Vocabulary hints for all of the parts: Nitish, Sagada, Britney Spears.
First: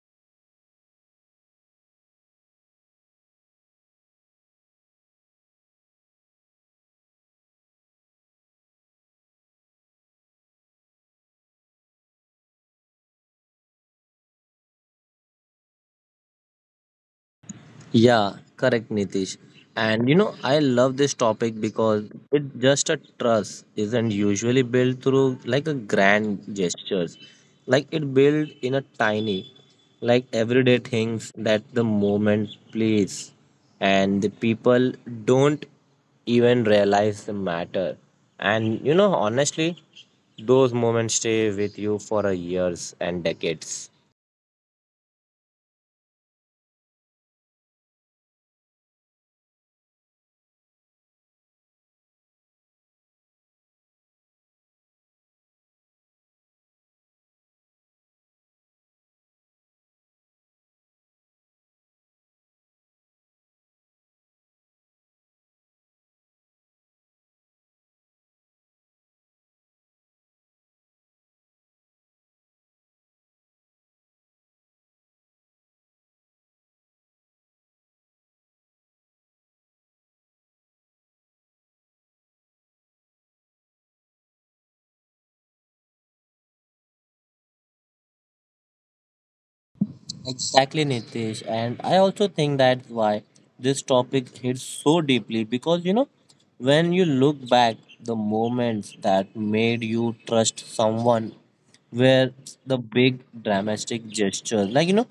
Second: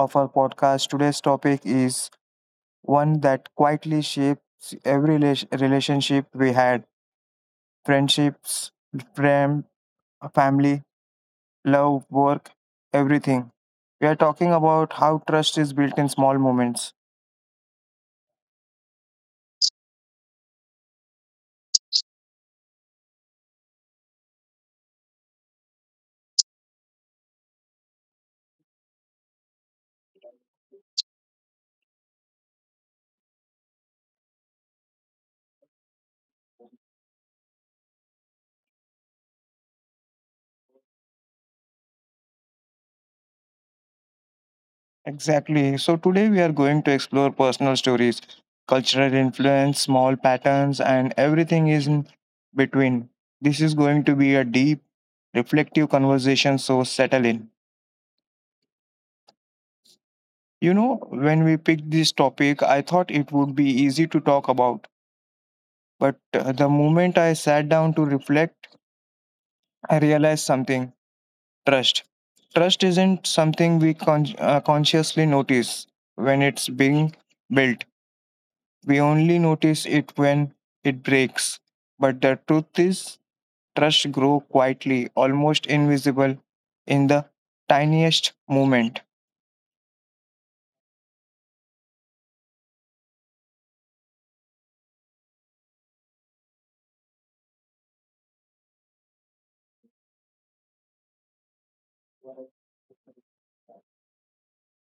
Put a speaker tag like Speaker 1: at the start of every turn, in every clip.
Speaker 1: of our podcast. Today's topic is one that quietly shapes every relationship we had: friendships, fam- family, love, work, everything. We are talking about how trust is built in small moments.
Speaker 2: Yeah, correct, Nitish. And I love this topic because it just a trust isn't usually built through like a grand gestures. Like it built in a tiny, like everyday things that the moment plays and the people don't even realize the matter. And honestly, those moments stay with you for a years and decades.
Speaker 1: Exactly. So, today we are going to explore personal stories, cultural influence, small patterns, and everything is in between. This is going to be a deep, reflective conversation, so settle in. You know, when we picked this topic, I thought it would be easy to talk about. But the moment I sat down to reflect, I realized something. Trust. Trust isn't something we consciously notice when it's being built. We only notice it when it breaks. But the truth is, trust grows quietly, almost invisible, in the tiniest moment.
Speaker 2: Exactly, Nitish. And I also think that's why this topic hits so deeply because when you look back, the moments that made you trust someone were the big dramatic gestures. Like,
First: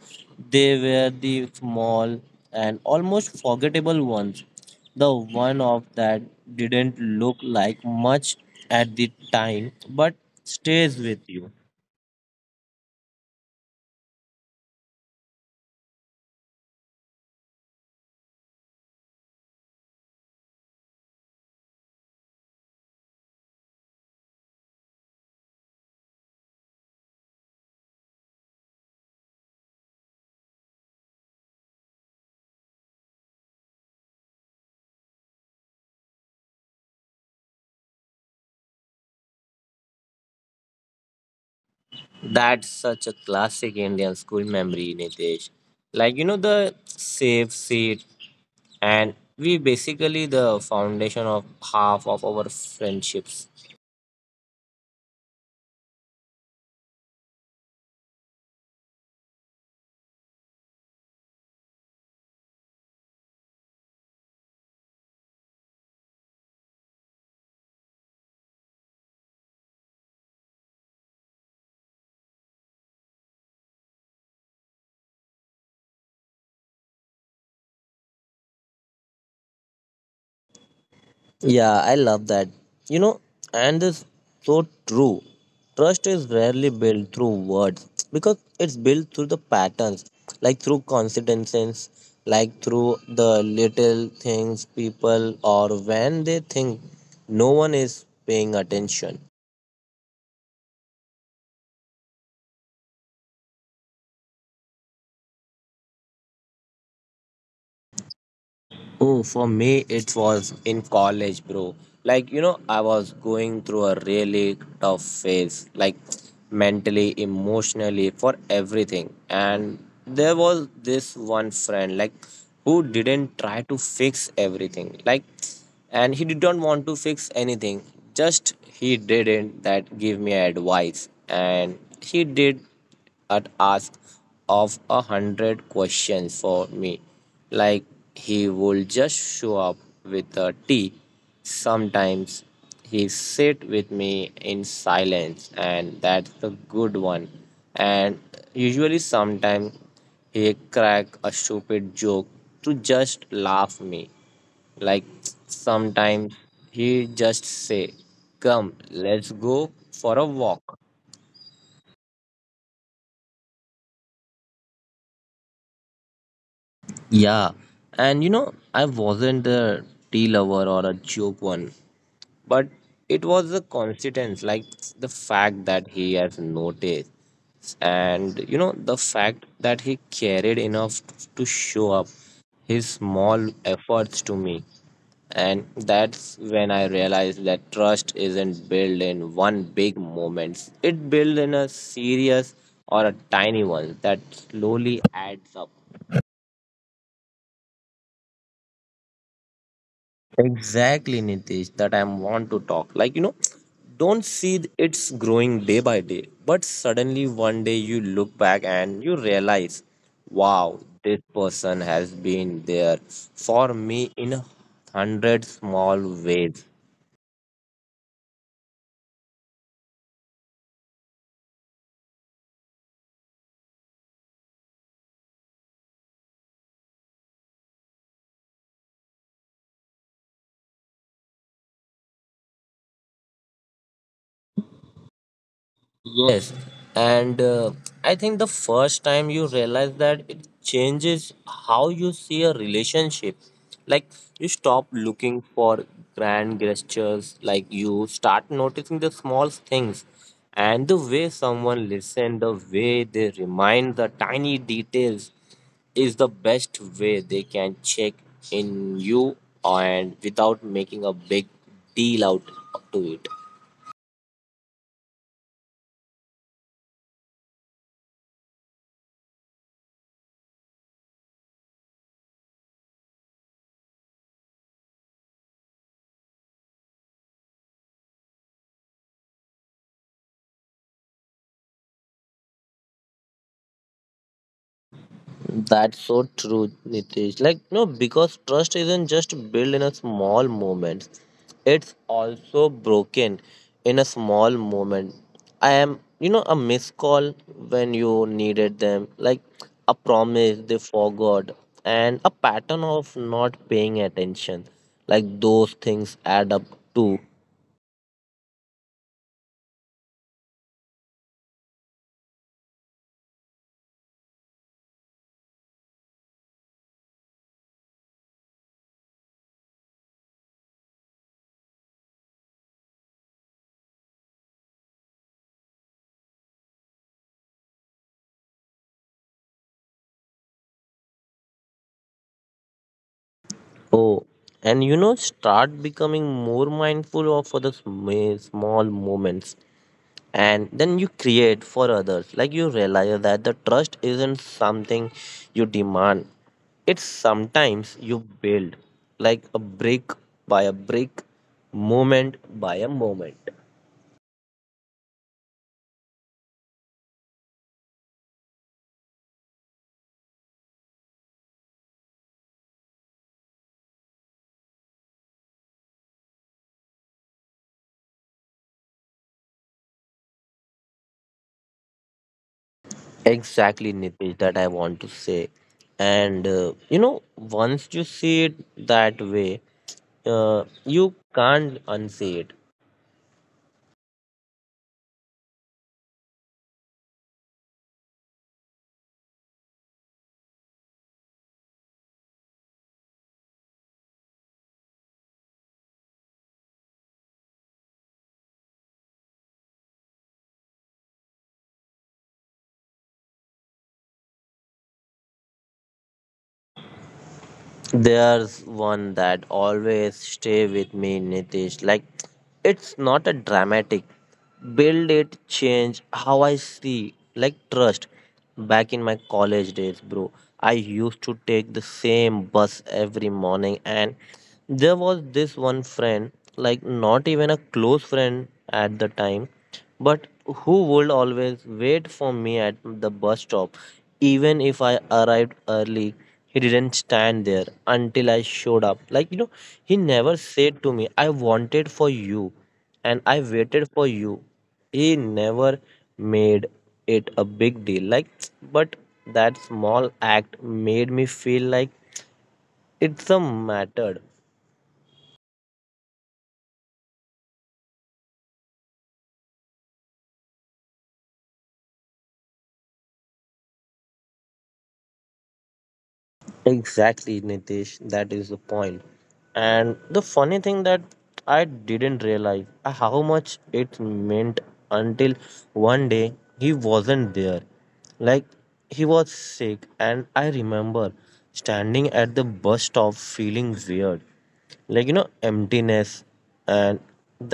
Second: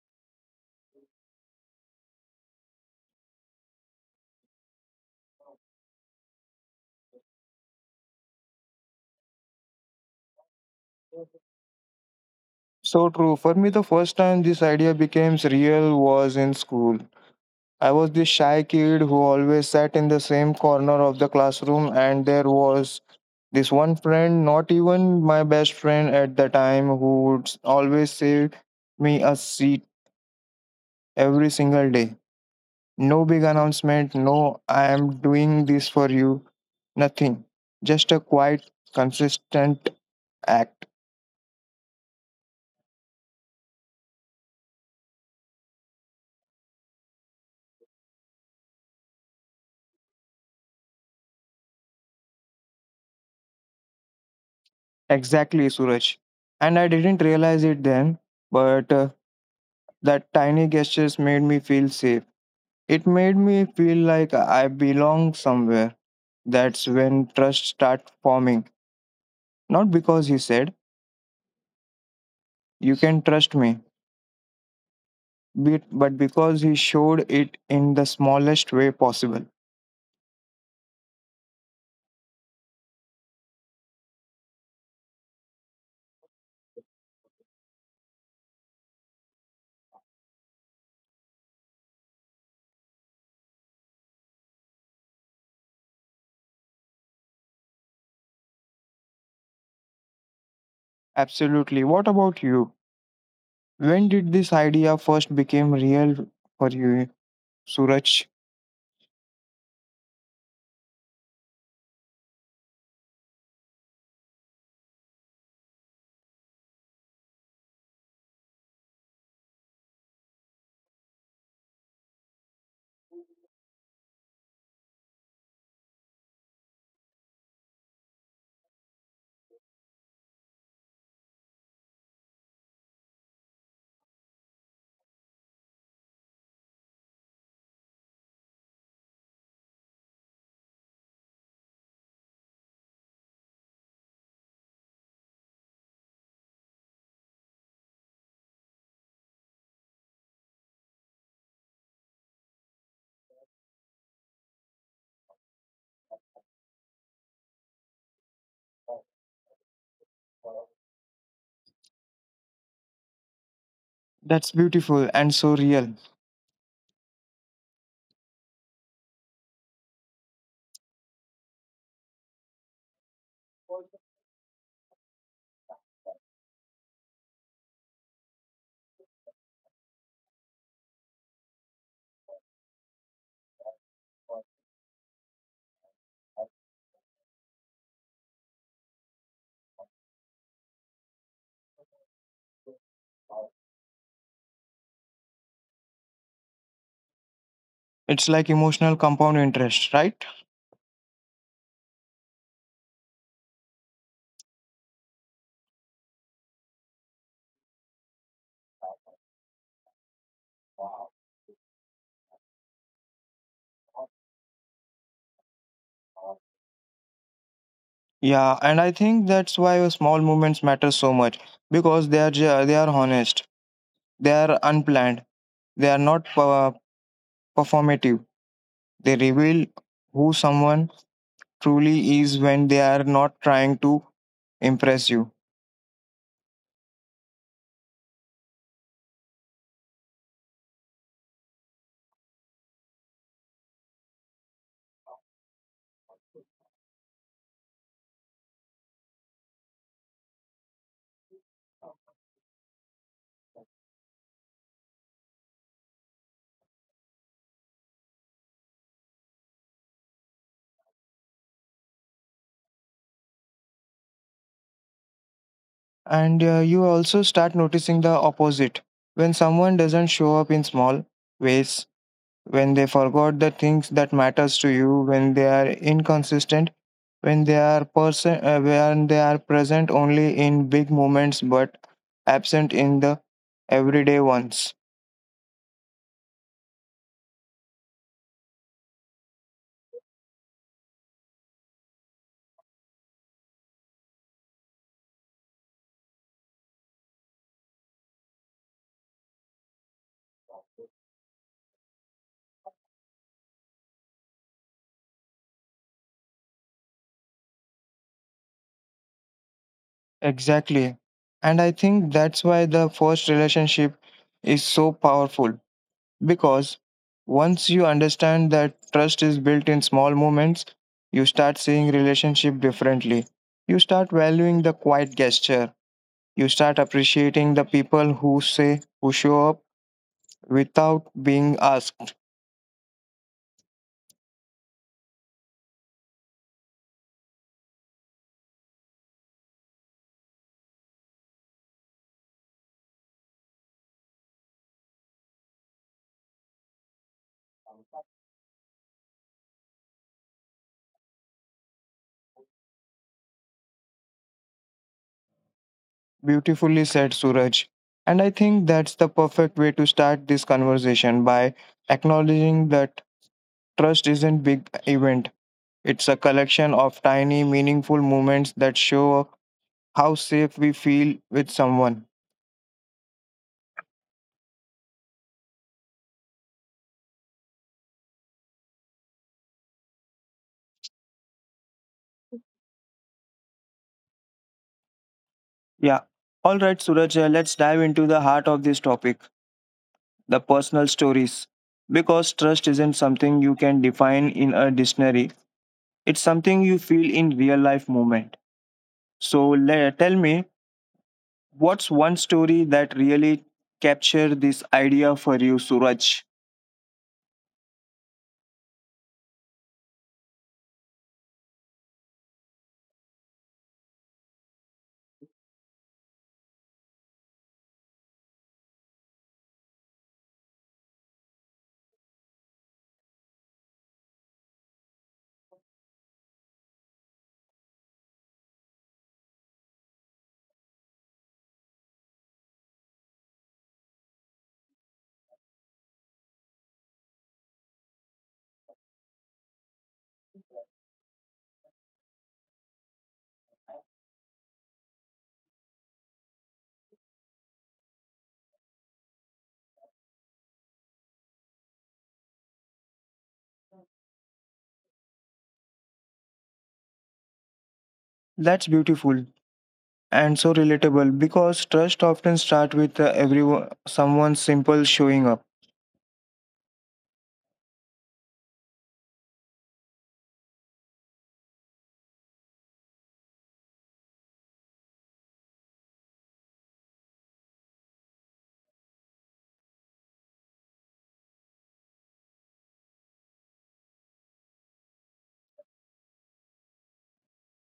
Speaker 2: they were the small and almost forgettable ones. The one of that didn't look like much at the time but stays with you.
Speaker 1: So true. For me, the first time this idea became real was in school. I was this shy kid who always sat in the same corner of the classroom, and there was this one friend, not even my best friend at the time, who would always save me a seat every single day. No big announcement, no "I am doing this for you," nothing. Just a quiet, consistent act.
Speaker 2: That's such a classic Indian school memory, Nitesh. Like, the safe seat, and we basically the foundation of half of our friendships.
Speaker 1: Exactly, Suraj. And I didn't realize it then, but that tiny gestures made me feel safe. It made me feel like I belong somewhere. That's when trust started forming. Not because he said, "You can trust me," but because he showed it in the smallest way possible.
Speaker 2: Yeah, I love that. You know, and this so true. Trust is rarely built through words because it's built through the patterns, like through coincidences, like through the little things people or when they think no one is paying attention.
Speaker 1: Absolutely. What about you? When did this idea first became real for you, Suraj?
Speaker 2: Oh, for me, it was in college, bro. Like, I was going through a really tough phase, like mentally, emotionally, for everything. And there was this one friend, like, who didn't try to fix everything. Like, and he didn't want to fix anything. Just he didn't that give me advice. And he did had ask of a hundred questions for me, like he would just show up with a tea. Sometimes he sit with me in silence, and that's the good one. And usually, sometimes he crack a stupid joke to just laugh me. Like sometimes he just say, "Come, let's go for a walk."
Speaker 1: That's beautiful and so real.
Speaker 2: Yeah, and I wasn't a tea lover or a joke one, but it was a coincidence, like the fact that he has noticed, and the fact that he cared enough to show up his small efforts to me. And that's when I realized that trust isn't built in one big moment. It built in a serious or a tiny one that slowly adds up.
Speaker 1: It's like emotional compound interest, right?
Speaker 2: Exactly, Nitish, that I want to talk. Like, don't see it's growing day by day, but suddenly one day you look back and you realize, wow, this person has been there for me in hundred small ways.
Speaker 1: Yeah, and I think that's why small movements matter so much because they are honest, they are unplanned, they are not per- performative. They reveal who someone truly is when they are not trying to impress you.
Speaker 2: Yes, and I think the first time you realize that it changes how you see a relationship. Like you stop looking for grand gestures, like you start noticing the small things and the way someone listens, the way they remind the tiny details is the best way they can check in you and without making a big deal out to it.
Speaker 1: And you also start noticing the opposite, when someone doesn't show up in small ways, when they forgot the things that matters to you, when they are inconsistent, when they are person when they are present only in big moments but absent in the everyday ones.
Speaker 2: That's so true, Nitish. Like, no, because trust isn't just built in a small moment, it's also broken in a small moment. I am, a missed call when you needed them, like a promise they forgot, and a pattern of not paying attention. Like, those things add up to,
Speaker 1: Exactly, and I think that's why the first relationship is so powerful, because once you understand that trust is built in small moments, you start seeing relationship differently. You start valuing the quiet gesture. You start appreciating the people who show up without being asked.
Speaker 2: oh, and start becoming more mindful of for the small moments, and then you create for others like you realize that the trust isn't something you demand. It's sometimes you build like a brick by a brick, moment by a moment.
Speaker 1: Beautifully said, Suraj. And I think that's the perfect way to start this conversation, by acknowledging that trust isn't big event. It's a collection of tiny, meaningful moments that show how safe we feel with someone.
Speaker 2: Exactly, Nitish, that I want to say. And once you see it that way, you can't unsee it.
Speaker 1: Yeah. All right, Suraj, let's dive into the heart of this topic, the personal stories. Because trust isn't something you can define in a dictionary, it's something you feel in real life moment. So, tell me, what's one story that really captured this idea for you, Suraj?
Speaker 2: There's one that always stay with me, Nitish. Like, it's not a dramatic. Build it, change how I see. Like, trust. Back in my college days, bro, I used to take the same bus every morning, and there was this one friend, like, not even a close friend at the time, but who would always wait for me at the bus stop. Even if I arrived early, he didn't stand there until I showed up. Like, he never said to me, I wanted for you and I waited for you. He never made it a big deal. Like, but that small act made me feel like it's a mattered.
Speaker 1: That's beautiful and so relatable because trust often starts with someone simple showing up.
Speaker 2: Exactly, Nitish. That is the point. And the funny thing that I didn't realize how much it meant until one day he wasn't there. Like he was sick, and I remember standing at the bus stop feeling weird, like emptiness. And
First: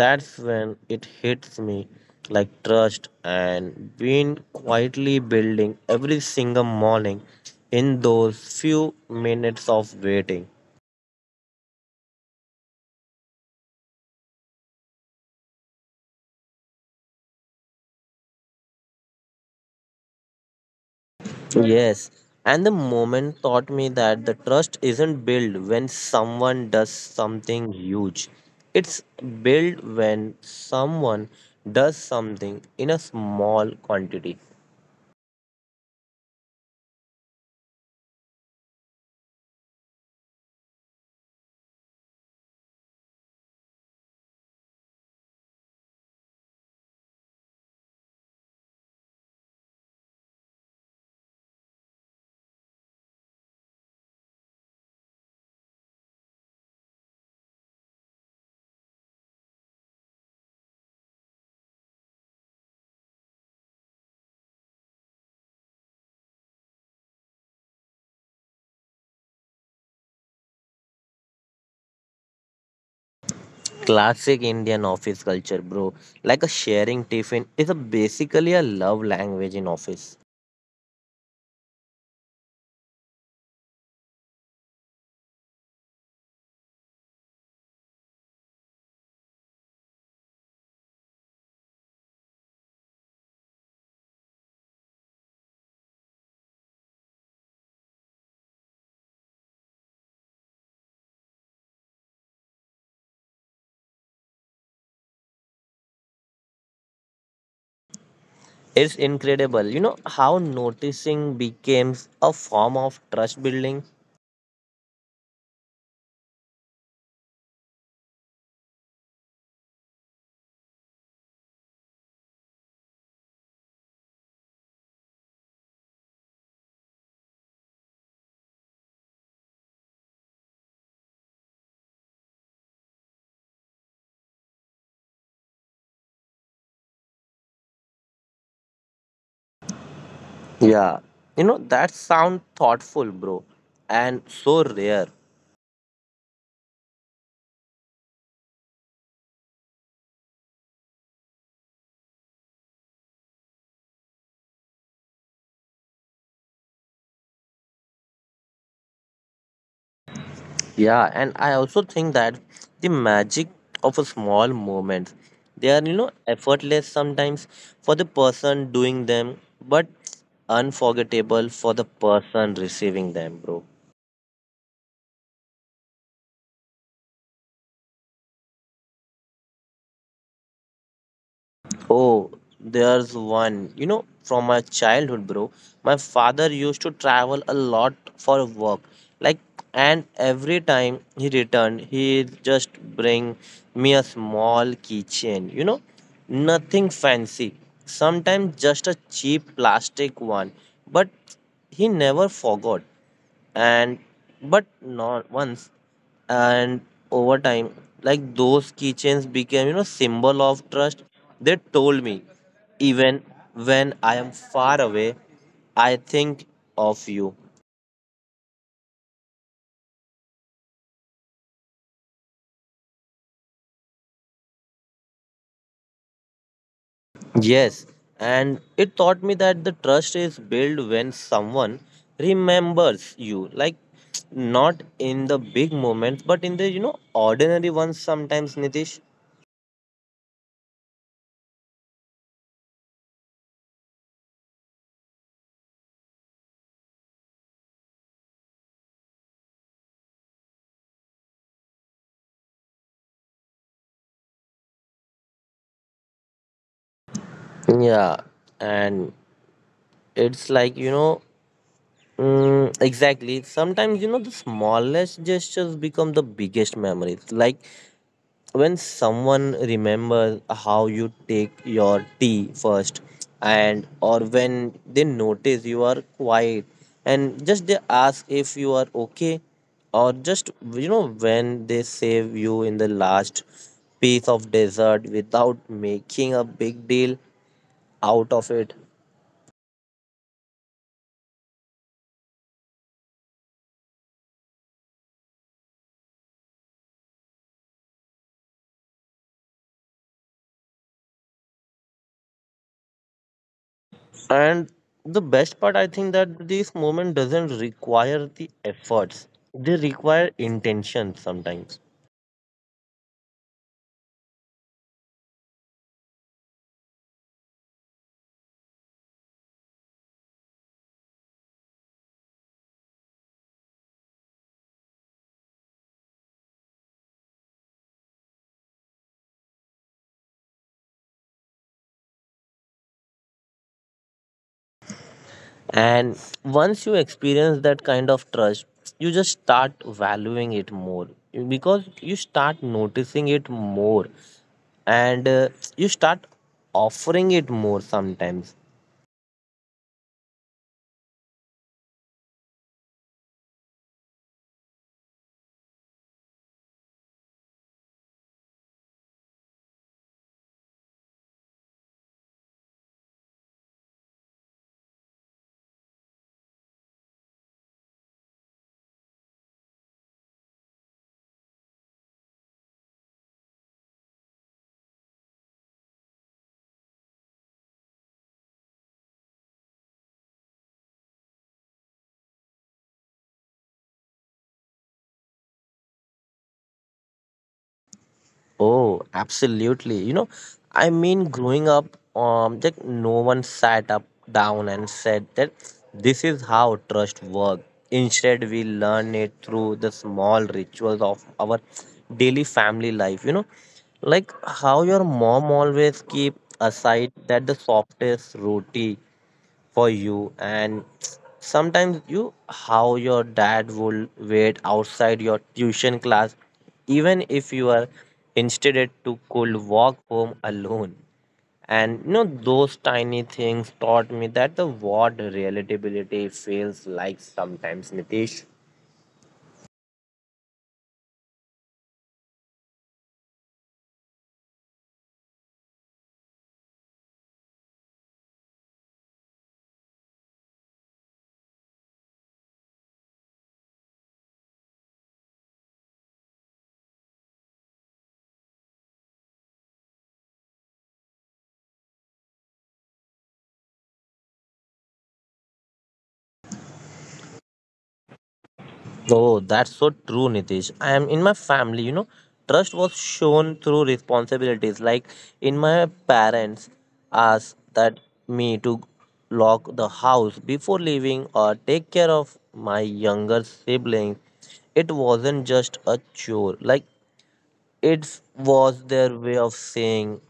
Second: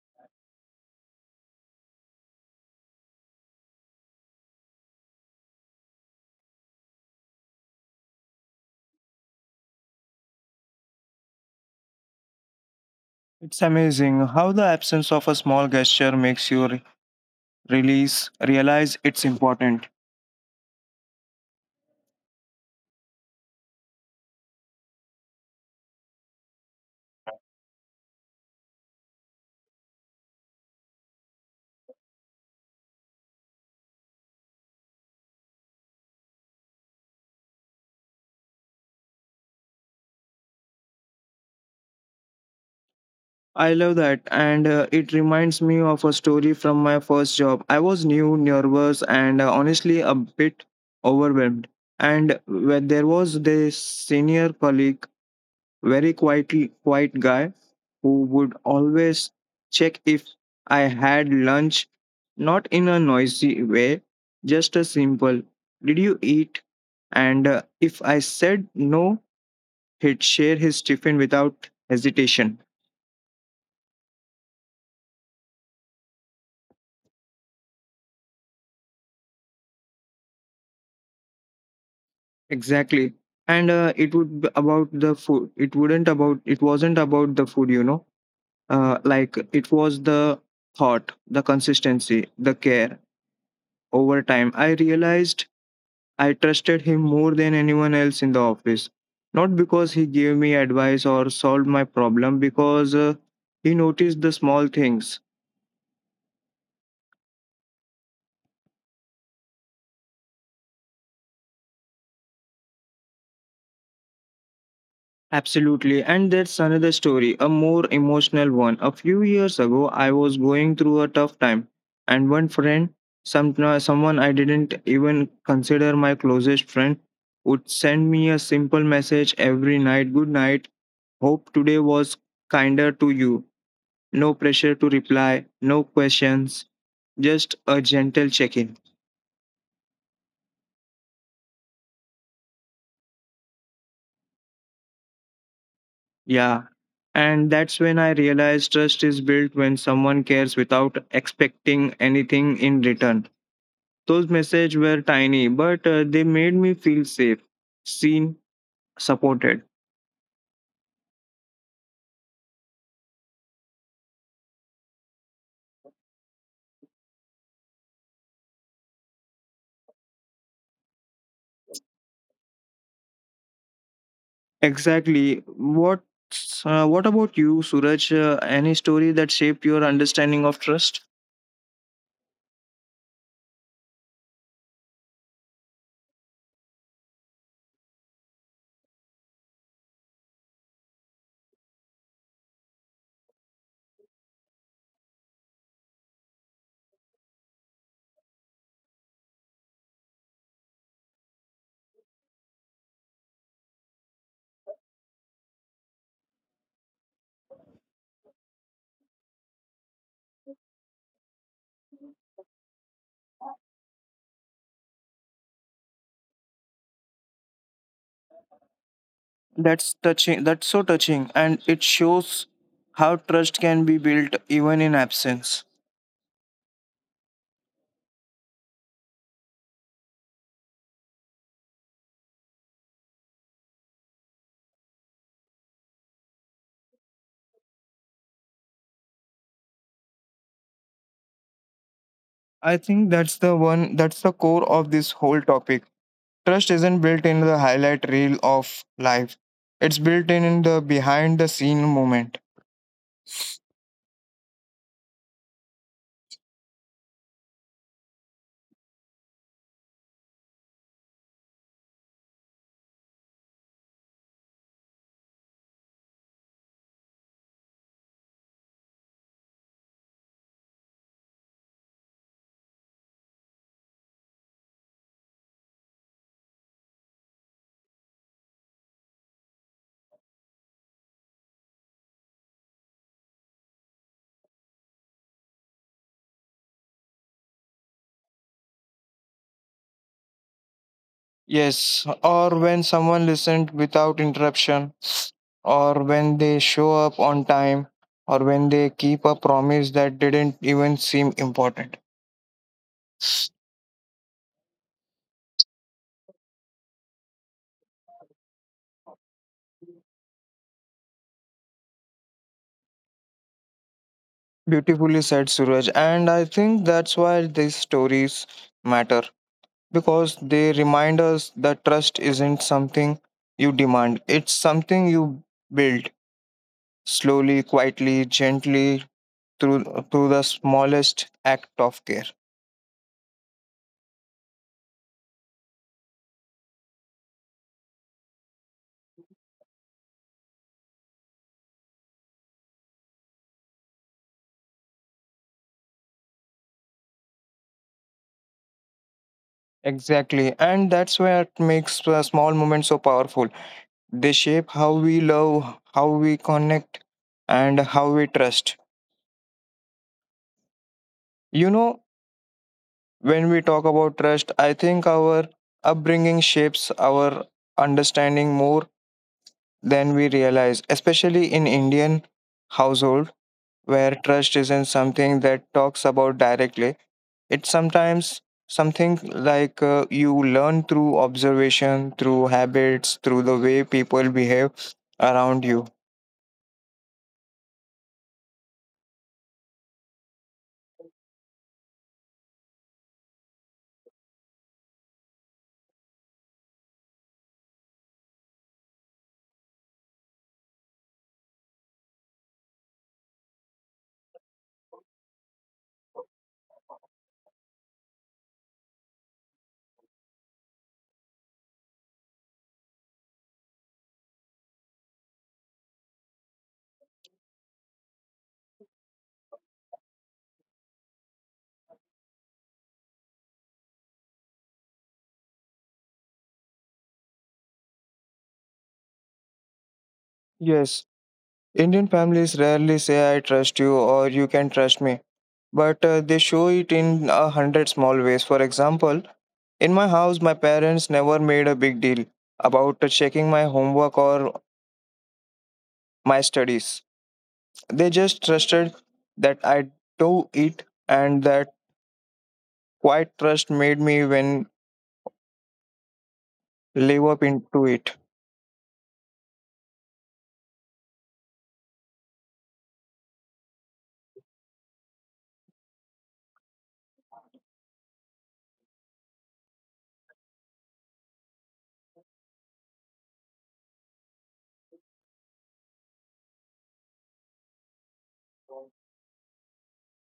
Speaker 2: that's when it hits me, like trust and been quietly building every single morning in those few minutes of waiting.
Speaker 1: It's amazing how the absence of a small gesture makes you release realize it's important.
Speaker 2: Yes, and the moment taught me that the trust isn't built when someone does something huge. It's built when someone does something in a small quantity.
Speaker 1: I love that, and it reminds me of a story from my first job. I was new, nervous, and honestly a bit overwhelmed. And when there was this senior colleague, very quietly quiet guy, who would always check if I had lunch, not in a noisy way, just a simple, did you eat? And if I said no, he'd share his tiffin without hesitation.
Speaker 2: Classic Indian office culture, bro. Like a sharing tiffin is a basically a love language in office.
Speaker 1: Exactly. And it would be about the food. It wasn't about the food, you know. Like it was the thought, the consistency, the care. Over time, I realized I trusted him more than anyone else in the office. Not because he gave me advice or solved my problem, because he noticed the small things.
Speaker 2: It's incredible. You know how noticing becomes a form of trust building?
Speaker 1: Absolutely. And that's another story, a more emotional one. A few years ago, I was going through a tough time, and one friend, someone I didn't even consider my closest friend, would send me a simple message every night. Good night. Hope today was kinder to you. No pressure to reply, no questions, just a gentle check in.
Speaker 2: Yeah. That sound thoughtful, bro, and so rare.
Speaker 1: Yeah. And that's when I realized trust is built when someone cares without expecting anything in return. Those messages were tiny, but they made me feel safe, seen, supported.
Speaker 2: Yeah, and I also think that the magic of a small moments, they are, effortless sometimes for the person doing them, but unforgettable for the person receiving them, bro.
Speaker 1: Exactly. What about you, Suraj? Any story that shaped your understanding of trust?
Speaker 2: Oh, there's one. From my childhood, bro, my father used to travel a lot for work. Like, and every time he returned, he just bring me a small keychain. Nothing fancy. Sometimes just a cheap plastic one. But he never forgot, and but not once. And over time, like, those keychains became, symbol of trust. They told me, even when I am far away, I think of you.
Speaker 1: That's touching. That's so touching, and it shows how trust can be built even in absence.
Speaker 2: Yes, and it taught me that the trust is built when someone remembers you, like not in the big moments but in the, ordinary ones, sometimes, Nitish.
Speaker 1: I think that's the one. That's the core of this whole topic. Trust isn't built in the highlight reel of life. It's in the behind the scene moment.
Speaker 2: Yeah, and it's like, Mm, exactly. Sometimes, the smallest gestures become the biggest memories. Like when someone remembers how you take your tea first, and or when they notice you are quiet, and just they ask if you are okay, or just, when they save you in the last piece of dessert without making a big deal out of it.
Speaker 1: Yes, or when someone listened without interruption, or when they show up on time, or when they keep a promise that didn't even seem important.
Speaker 2: And the best part, I think that this moment doesn't require the efforts. They require intention sometimes.
Speaker 1: Beautifully said, Suraj. And I think that's why these stories matter, because they remind us that trust isn't something you demand, it's something you build slowly, quietly, gently through, through the smallest act of care.
Speaker 2: And once you experience that kind of trust, you just start valuing it more because you start noticing it more, and you start offering it more sometimes.
Speaker 1: Exactly. And that's where it makes the small moments so powerful. They shape how we love, how we connect, and how we trust. You know, when we talk about trust, I think our upbringing shapes our understanding more than we realize, especially in Indian household where trust isn't something that talks about directly. It's sometimes something like, you learn through observation, through habits, through the way people behave around you.
Speaker 2: Oh, absolutely. I mean, growing up, like no one sat up down and said that this is how trust works. Instead, we learn it through the small rituals of our daily family life. Like how your mom always keep aside that the softest roti for you, and sometimes you how your dad will wait outside your tuition class even if you are instead to could walk home alone. And those tiny things taught me that the word relatability feels like, sometimes, Nitish.
Speaker 1: Yes, Indian families rarely say I trust you or you can trust me, but they show it in a hundred small ways. For example, in my house, my parents never made a big deal about checking my homework or my studies. They just trusted that I do it, and that quiet trust made me when live up into it.
Speaker 2: Oh, that's so true, Nitish. I am in my family, trust was shown through responsibilities. Like in my parents asked that me to lock the house before leaving or take care of my younger siblings. It wasn't just a chore. Like it was their way of saying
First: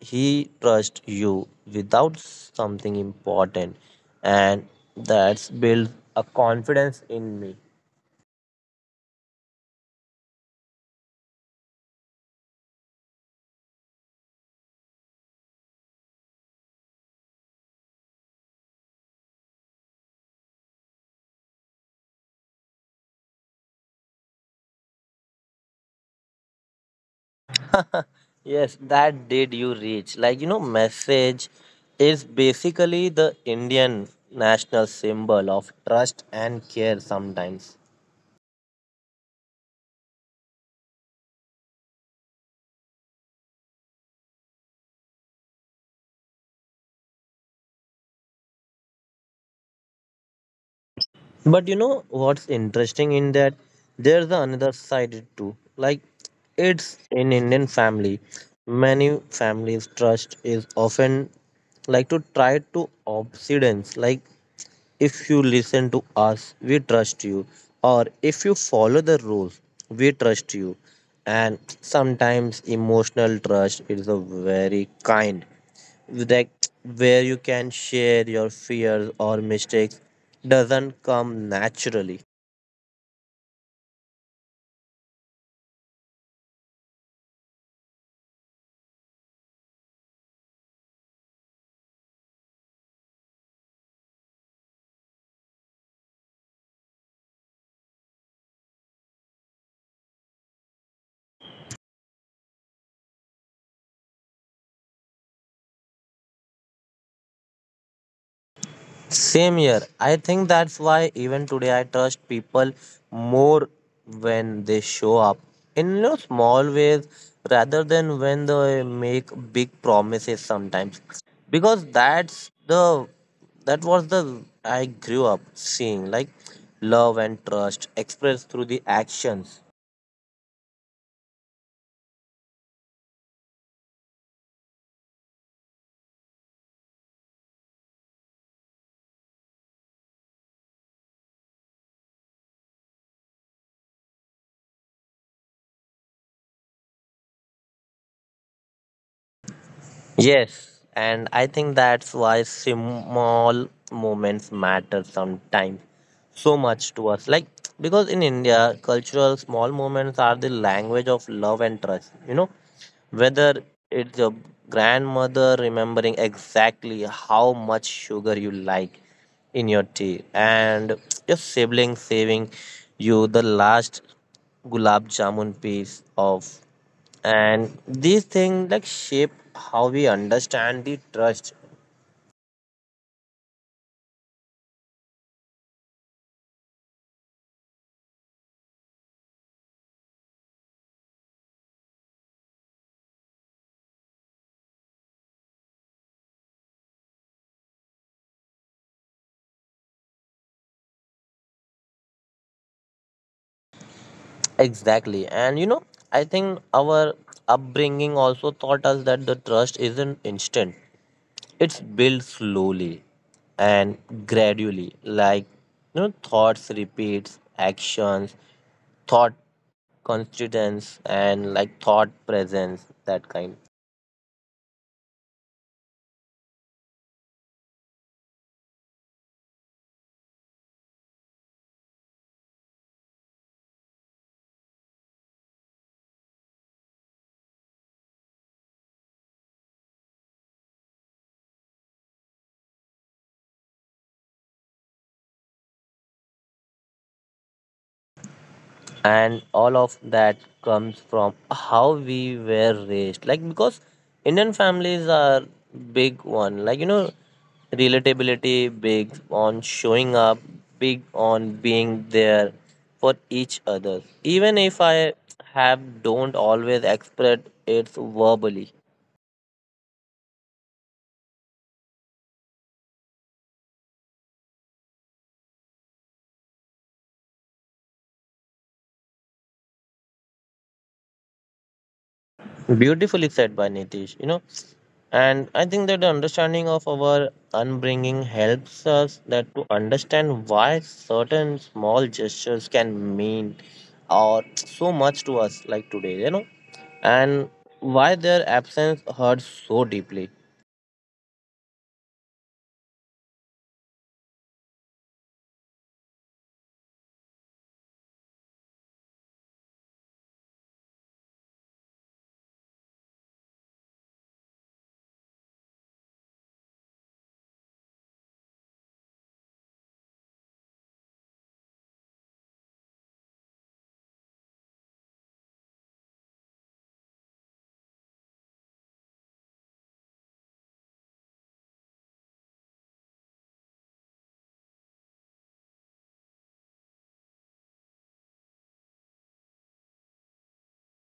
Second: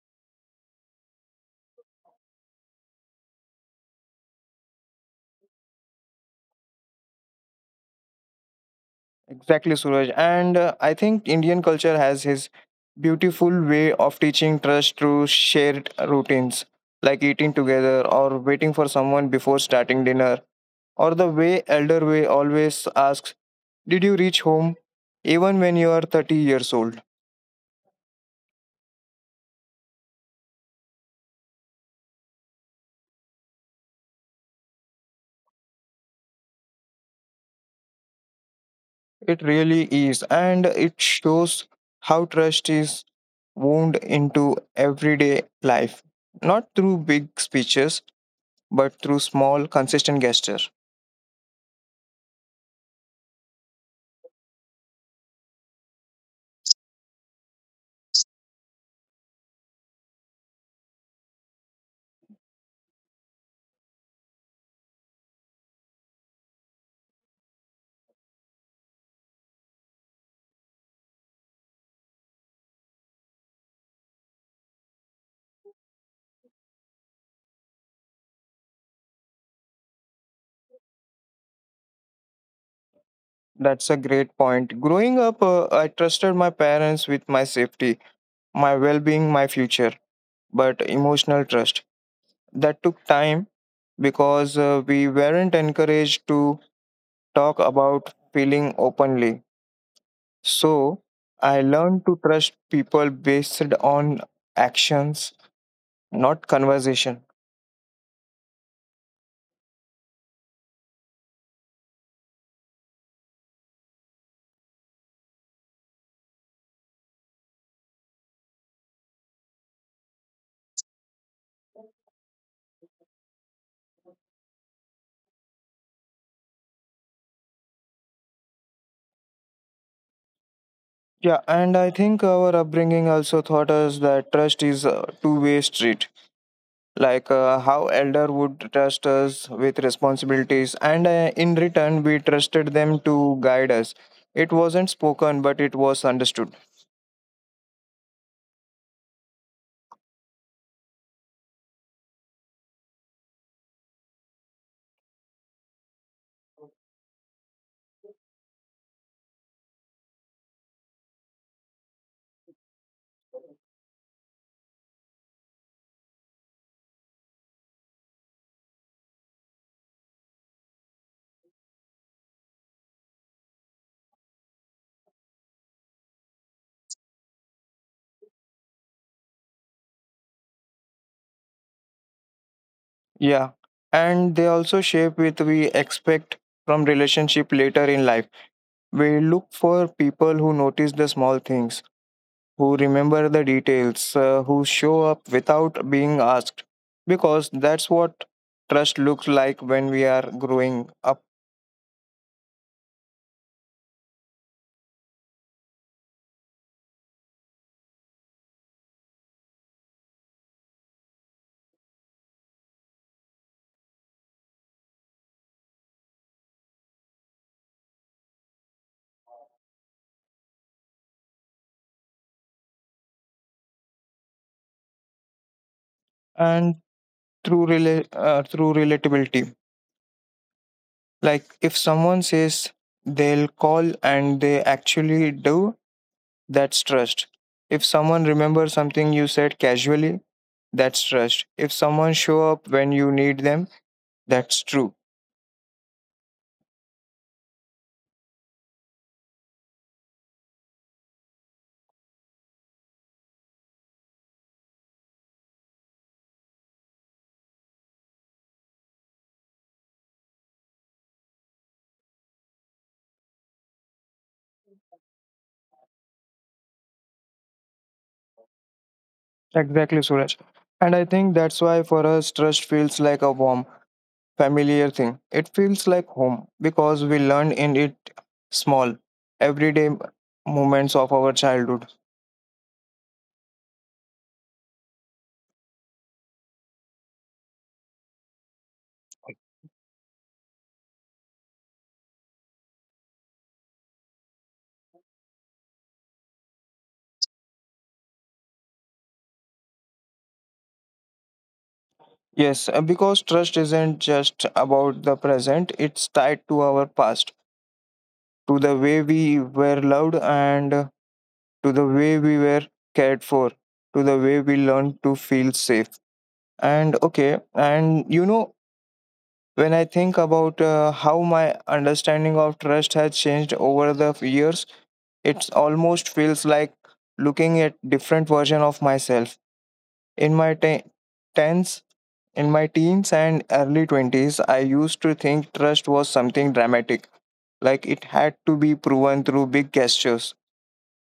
Speaker 2: he trusts you without something important. And that's built a confidence in me.
Speaker 1: Exactly, Suraj. And I think Indian culture has his beautiful way of teaching trust through shared routines, like eating together or waiting for someone before starting dinner, or the way elder way always asks did you reach home even when you are 30 years old?
Speaker 2: Yes, that did you reach. Like, message is basically the Indian national symbol of trust and care sometimes.
Speaker 1: It really is, and it shows how trust is wound into everyday life, not through big speeches, but through small, consistent gestures.
Speaker 2: But you know what's interesting in that? There's the another side too. Like, it's in Indian family. Many families' trust is often like to try to obsedience. Like, if you listen to us, we trust you. Or if you follow the rules, we trust you. And sometimes emotional trust is a very kind, like where you can share your fears or mistakes doesn't come naturally.
Speaker 1: That's a great point. Growing up, I trusted my parents with my safety, my well being, my future, but emotional trust. That took time because we weren't encouraged to talk about feeling openly. So I learned to trust people based on actions, not conversation.
Speaker 2: Same here. I think that's why even today I trust people more when they show up in, small ways rather than when they make big promises sometimes. Because that was the I grew up seeing, like love and trust expressed through the actions.
Speaker 1: Yeah, and I think our upbringing also taught us that trust is a two-way street. Like how elder would trust us with responsibilities, and in return, we trusted them to guide us. It wasn't spoken, but it was understood.
Speaker 2: Yes, and I think that's why small moments matter sometimes so much to us. Like, because in India, cultural small moments are the language of love and trust. Whether it's your grandmother remembering exactly how much sugar you like in your tea, and your sibling saving you the last gulab jamun piece of, and these things like shape how we understand the trust.
Speaker 1: Yeah, and they also shape what we expect from relationship later in life. We look for people who notice the small things, who remember the details, who show up without being asked. Because that's what trust looks like when we are growing up,
Speaker 2: Exactly, and I think our upbringing also taught us that the trust isn't instant. It's built slowly and gradually, like, thoughts repeats actions, thought constituents, and like thought presence, that kind.
Speaker 1: and through, through relatability. Like if someone says they'll call and they actually do, that's trust. If someone remembers something you said casually, that's trust. If someone show up when you need them, that's true.
Speaker 2: And all of that comes from how we were raised, like because Indian families are big one, like, relatability, big on showing up, big on being there for each other, even if I have don't always express it verbally.
Speaker 1: Exactly, Suraj. And I think that's why for us, trust feels like a warm familiar thing. It feels like home because we learn in it small, everyday moments of our childhood.
Speaker 2: Beautifully said by Nitish. And I think that the understanding of our upbringing helps us that to understand why certain small gestures can mean or so much to us like today. And why their absence hurts so deeply.
Speaker 1: Yes, because trust isn't just about the present, it's tied to our past, to the way we were loved and to the way we were cared for, to the way we learned to feel safe. And okay, and you know, when I think about how my understanding of trust has changed over the years, it almost feels like looking at different version of myself. In my tens, teens and early 20s, I used to think trust was something dramatic, like it had to be proven through big gestures,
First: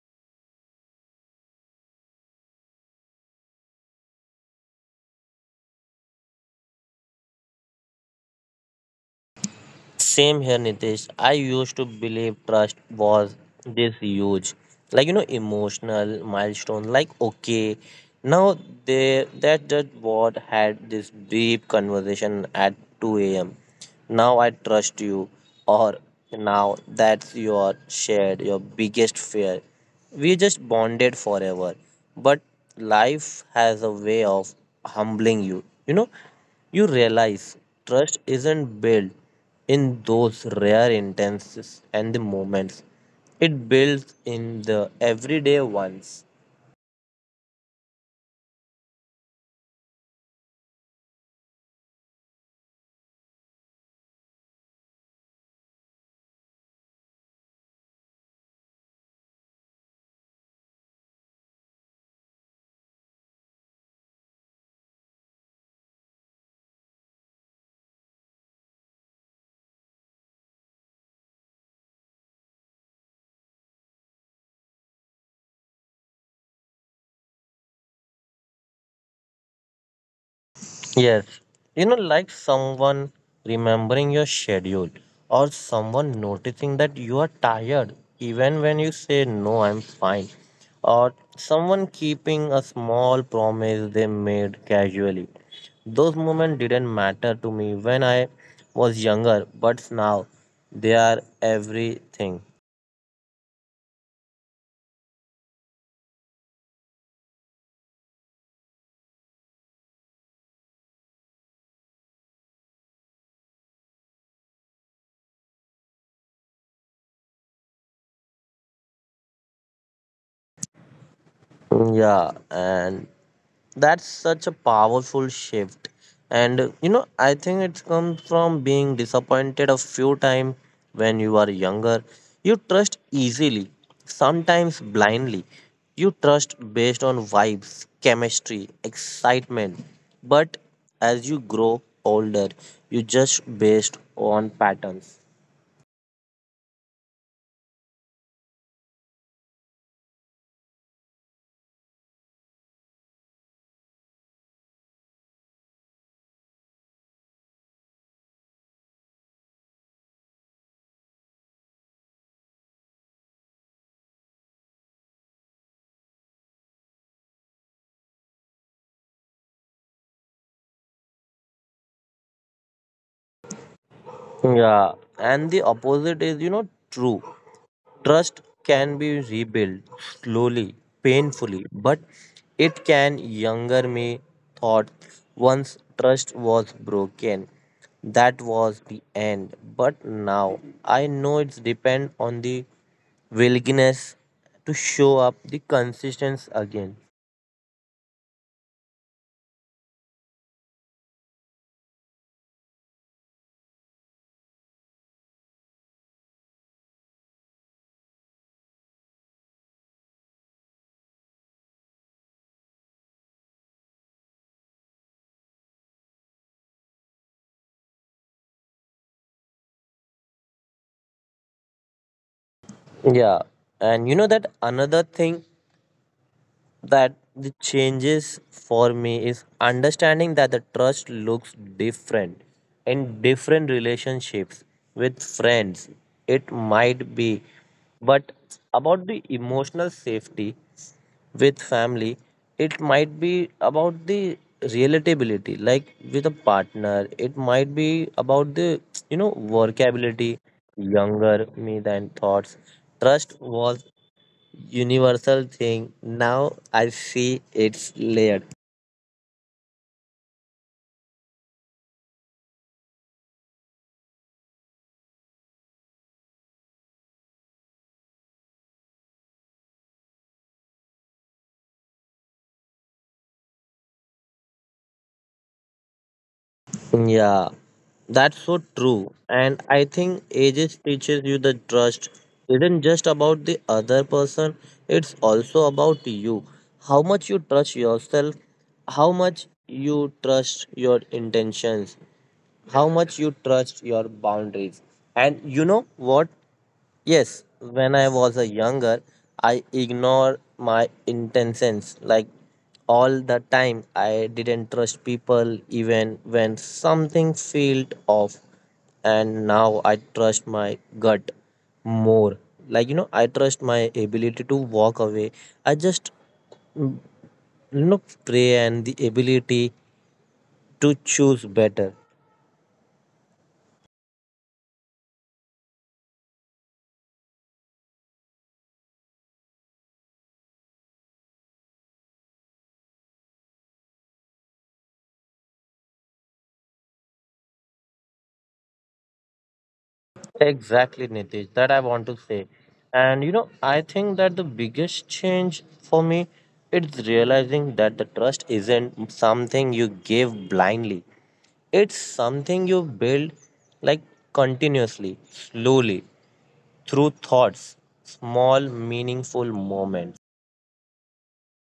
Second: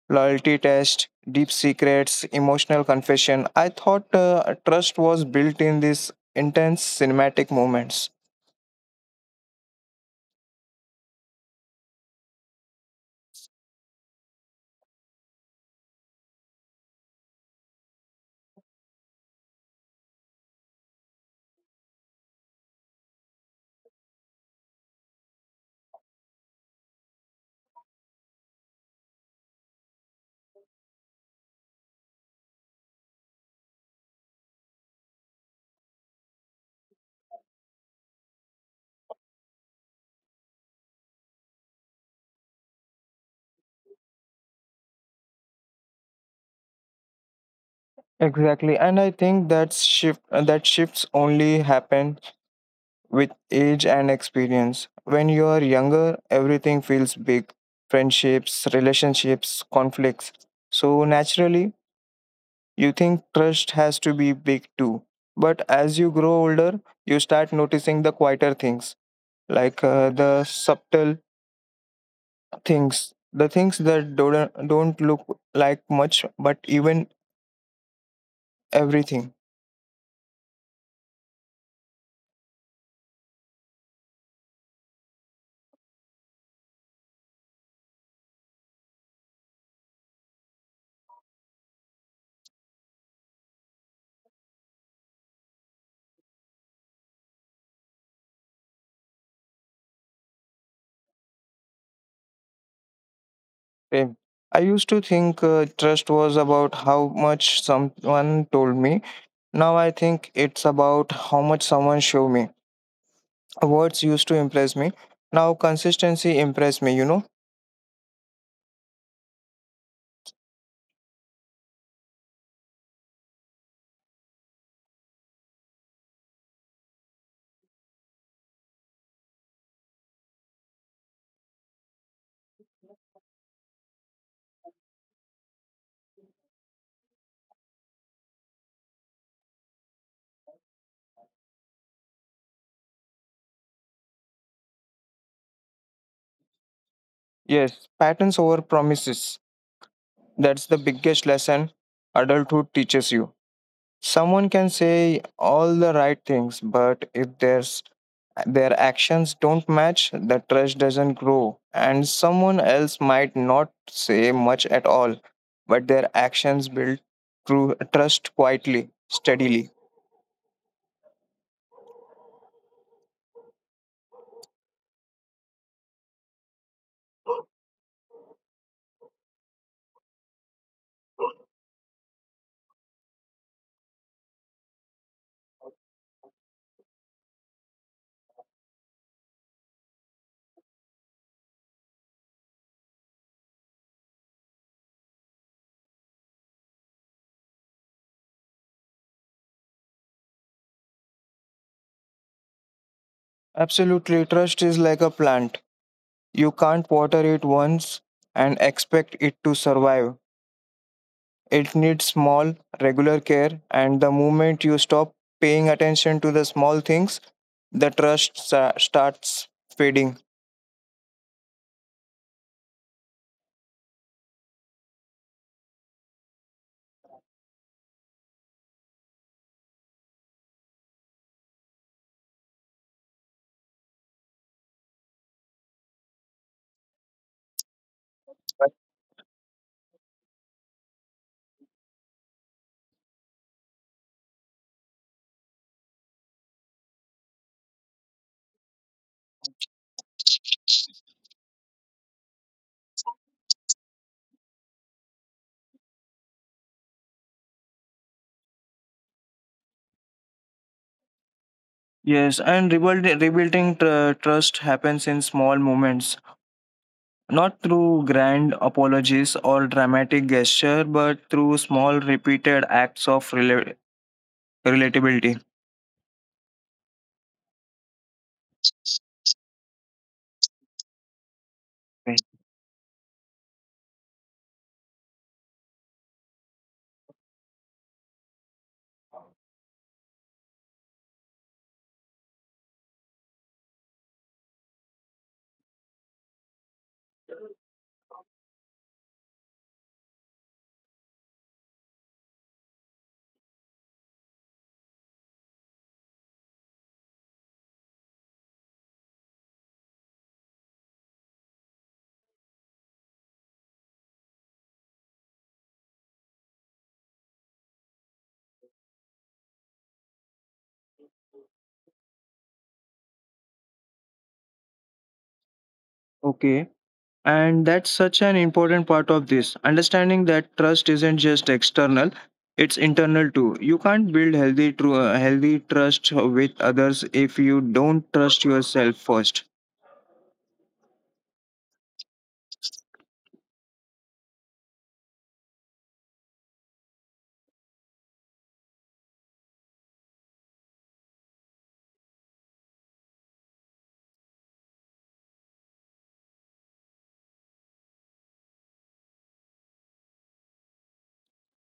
Speaker 1: loyalty tests, deep secrets, emotional confession. I thought trust was built in these intense cinematic moments.
Speaker 2: Same here, Nitish. I used to believe trust was this huge, emotional milestone. Like okay, now they that what had this deep conversation at 2 a.m. Now I trust you, or now that's your shared your biggest fear. We just bonded forever, but life has a way of humbling you. You realize trust isn't built in those rare intenses and the moments it builds in the everyday ones.
Speaker 1: Exactly, and I think that shift that shifts only happen with age and experience. When you are younger, everything feels big: friendships, relationships, conflicts. So naturally, you think trust has to be big too. But as you grow older, you start noticing the quieter things, like the subtle things, the things that don't look like much, but even everything.
Speaker 2: Yes, like someone remembering your schedule, or someone noticing that you are tired even when you say no I'm fine, or someone keeping a small promise they made casually. Those moments didn't matter to me when I was younger, but now they are everything.
Speaker 1: Same. I used to think trust was about how much someone told me. Now I think it's about how much someone showed me. Words used to impress me. Now consistency impress me, you know?
Speaker 2: Yeah, and that's such a powerful shift. And I think it comes from being disappointed a few times when you are younger. You trust easily, sometimes blindly. You trust based on vibes, chemistry, excitement. But as you grow older, you just based on patterns.
Speaker 1: Yes, patterns over promises. That's the biggest lesson adulthood teaches you. Someone can say all the right things, but if there's their actions don't match, the trust doesn't grow. And someone else might not say much at all, but their actions build trust quietly, steadily.
Speaker 2: Yeah, and the opposite is true. Trust can be rebuilt slowly, painfully, but it can. Younger me thought once trust was broken, that was the end. But now I know it's depend on the willingness to show up the consistency again.
Speaker 1: Absolutely, trust is like a plant. You can't water it once and expect it to survive. It needs small, regular care, and the moment you stop paying attention to the small things, the trust starts fading.
Speaker 2: Yeah, and you know that another thing that the changes for me is understanding that the trust looks different in different relationships. With friends it might be but about the emotional safety, with family it might be about the relatability, like with a partner it might be about the workability. Younger me than thoughts trust was universal thing. Now I see it's layered.
Speaker 1: Yes, and rebuilding trust happens in small moments, not through grand apologies or dramatic gesture, but through small, repeated acts of relatability.
Speaker 2: Yeah, that's so true. And I think ages teaches you the trust
Speaker 1: Right.
Speaker 2: isn't just about the other person, it's also about you. How much you trust yourself, how much you trust your intentions, how much you trust your boundaries. And you know what? Yes, when I was a younger, I ignore my intentions like all the time. I didn't trust people even when something felt off, and now I trust my gut more. I trust my ability to walk away. I just pray and the ability to choose better.
Speaker 1: Okay, and that's such an important part of this understanding, that trust isn't just external, it's internal too. You can't build healthy, healthy trust with others if you don't trust yourself first.
Speaker 2: Exactly, Nitish. That I want to say. And I think that the biggest change for me it's realizing that the trust isn't something you give blindly. It's something you build like continuously, slowly, through thoughts, small meaningful moments.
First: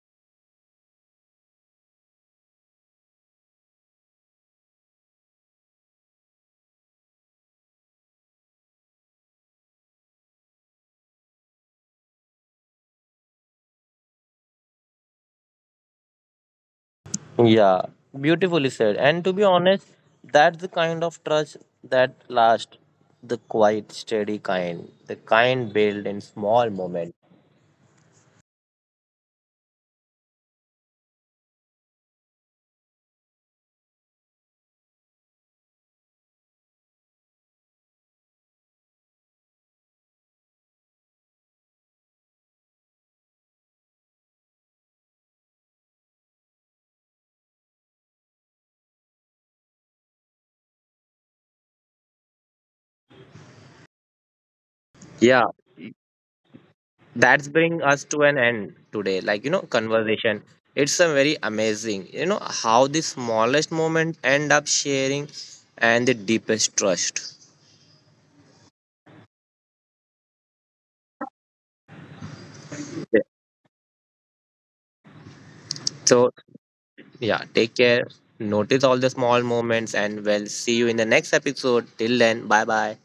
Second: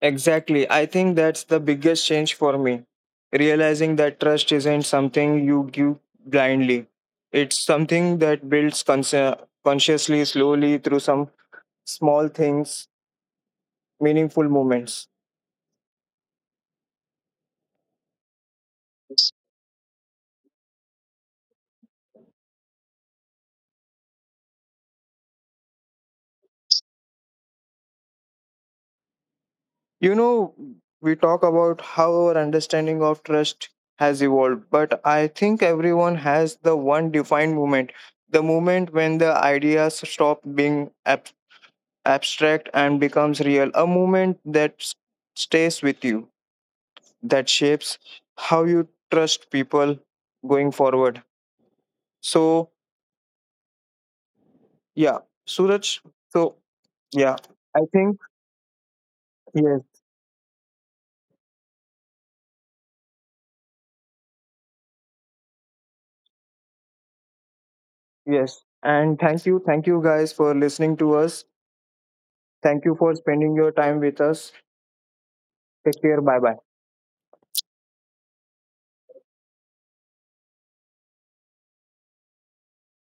Speaker 1: Exactly. I think that's the biggest change for me. Realizing that trust isn't something you give blindly, it's something that builds consciously, slowly through some small things, meaningful moments.
Speaker 2: Yeah, beautifully said. And to be honest, that's the kind of trust that lasts, the quiet, steady kind, the kind built in small moments.
Speaker 1: You know, we talk about how our understanding of trust has evolved, but I think everyone has the one defined moment, the moment when the ideas stop being abstract and becomes real, a moment that stays with you, that shapes how you trust people going forward. So, yeah,
Speaker 2: Yeah,
Speaker 1: Suraj, so yeah,
Speaker 2: that's
Speaker 1: I
Speaker 2: bring us
Speaker 1: think,
Speaker 2: to an end today. Like
Speaker 1: yes,
Speaker 2: conversation. It's a very amazing how the smallest moment end up sharing and the deepest trust.
Speaker 1: yes. And thank you guys for listening to us. Thank you for
Speaker 2: Yeah.
Speaker 1: spending your time with us. Take care.
Speaker 2: So,
Speaker 1: Bye bye.
Speaker 2: yeah, take care. Notice all the small moments and we'll see you in the next episode. Till then, bye bye.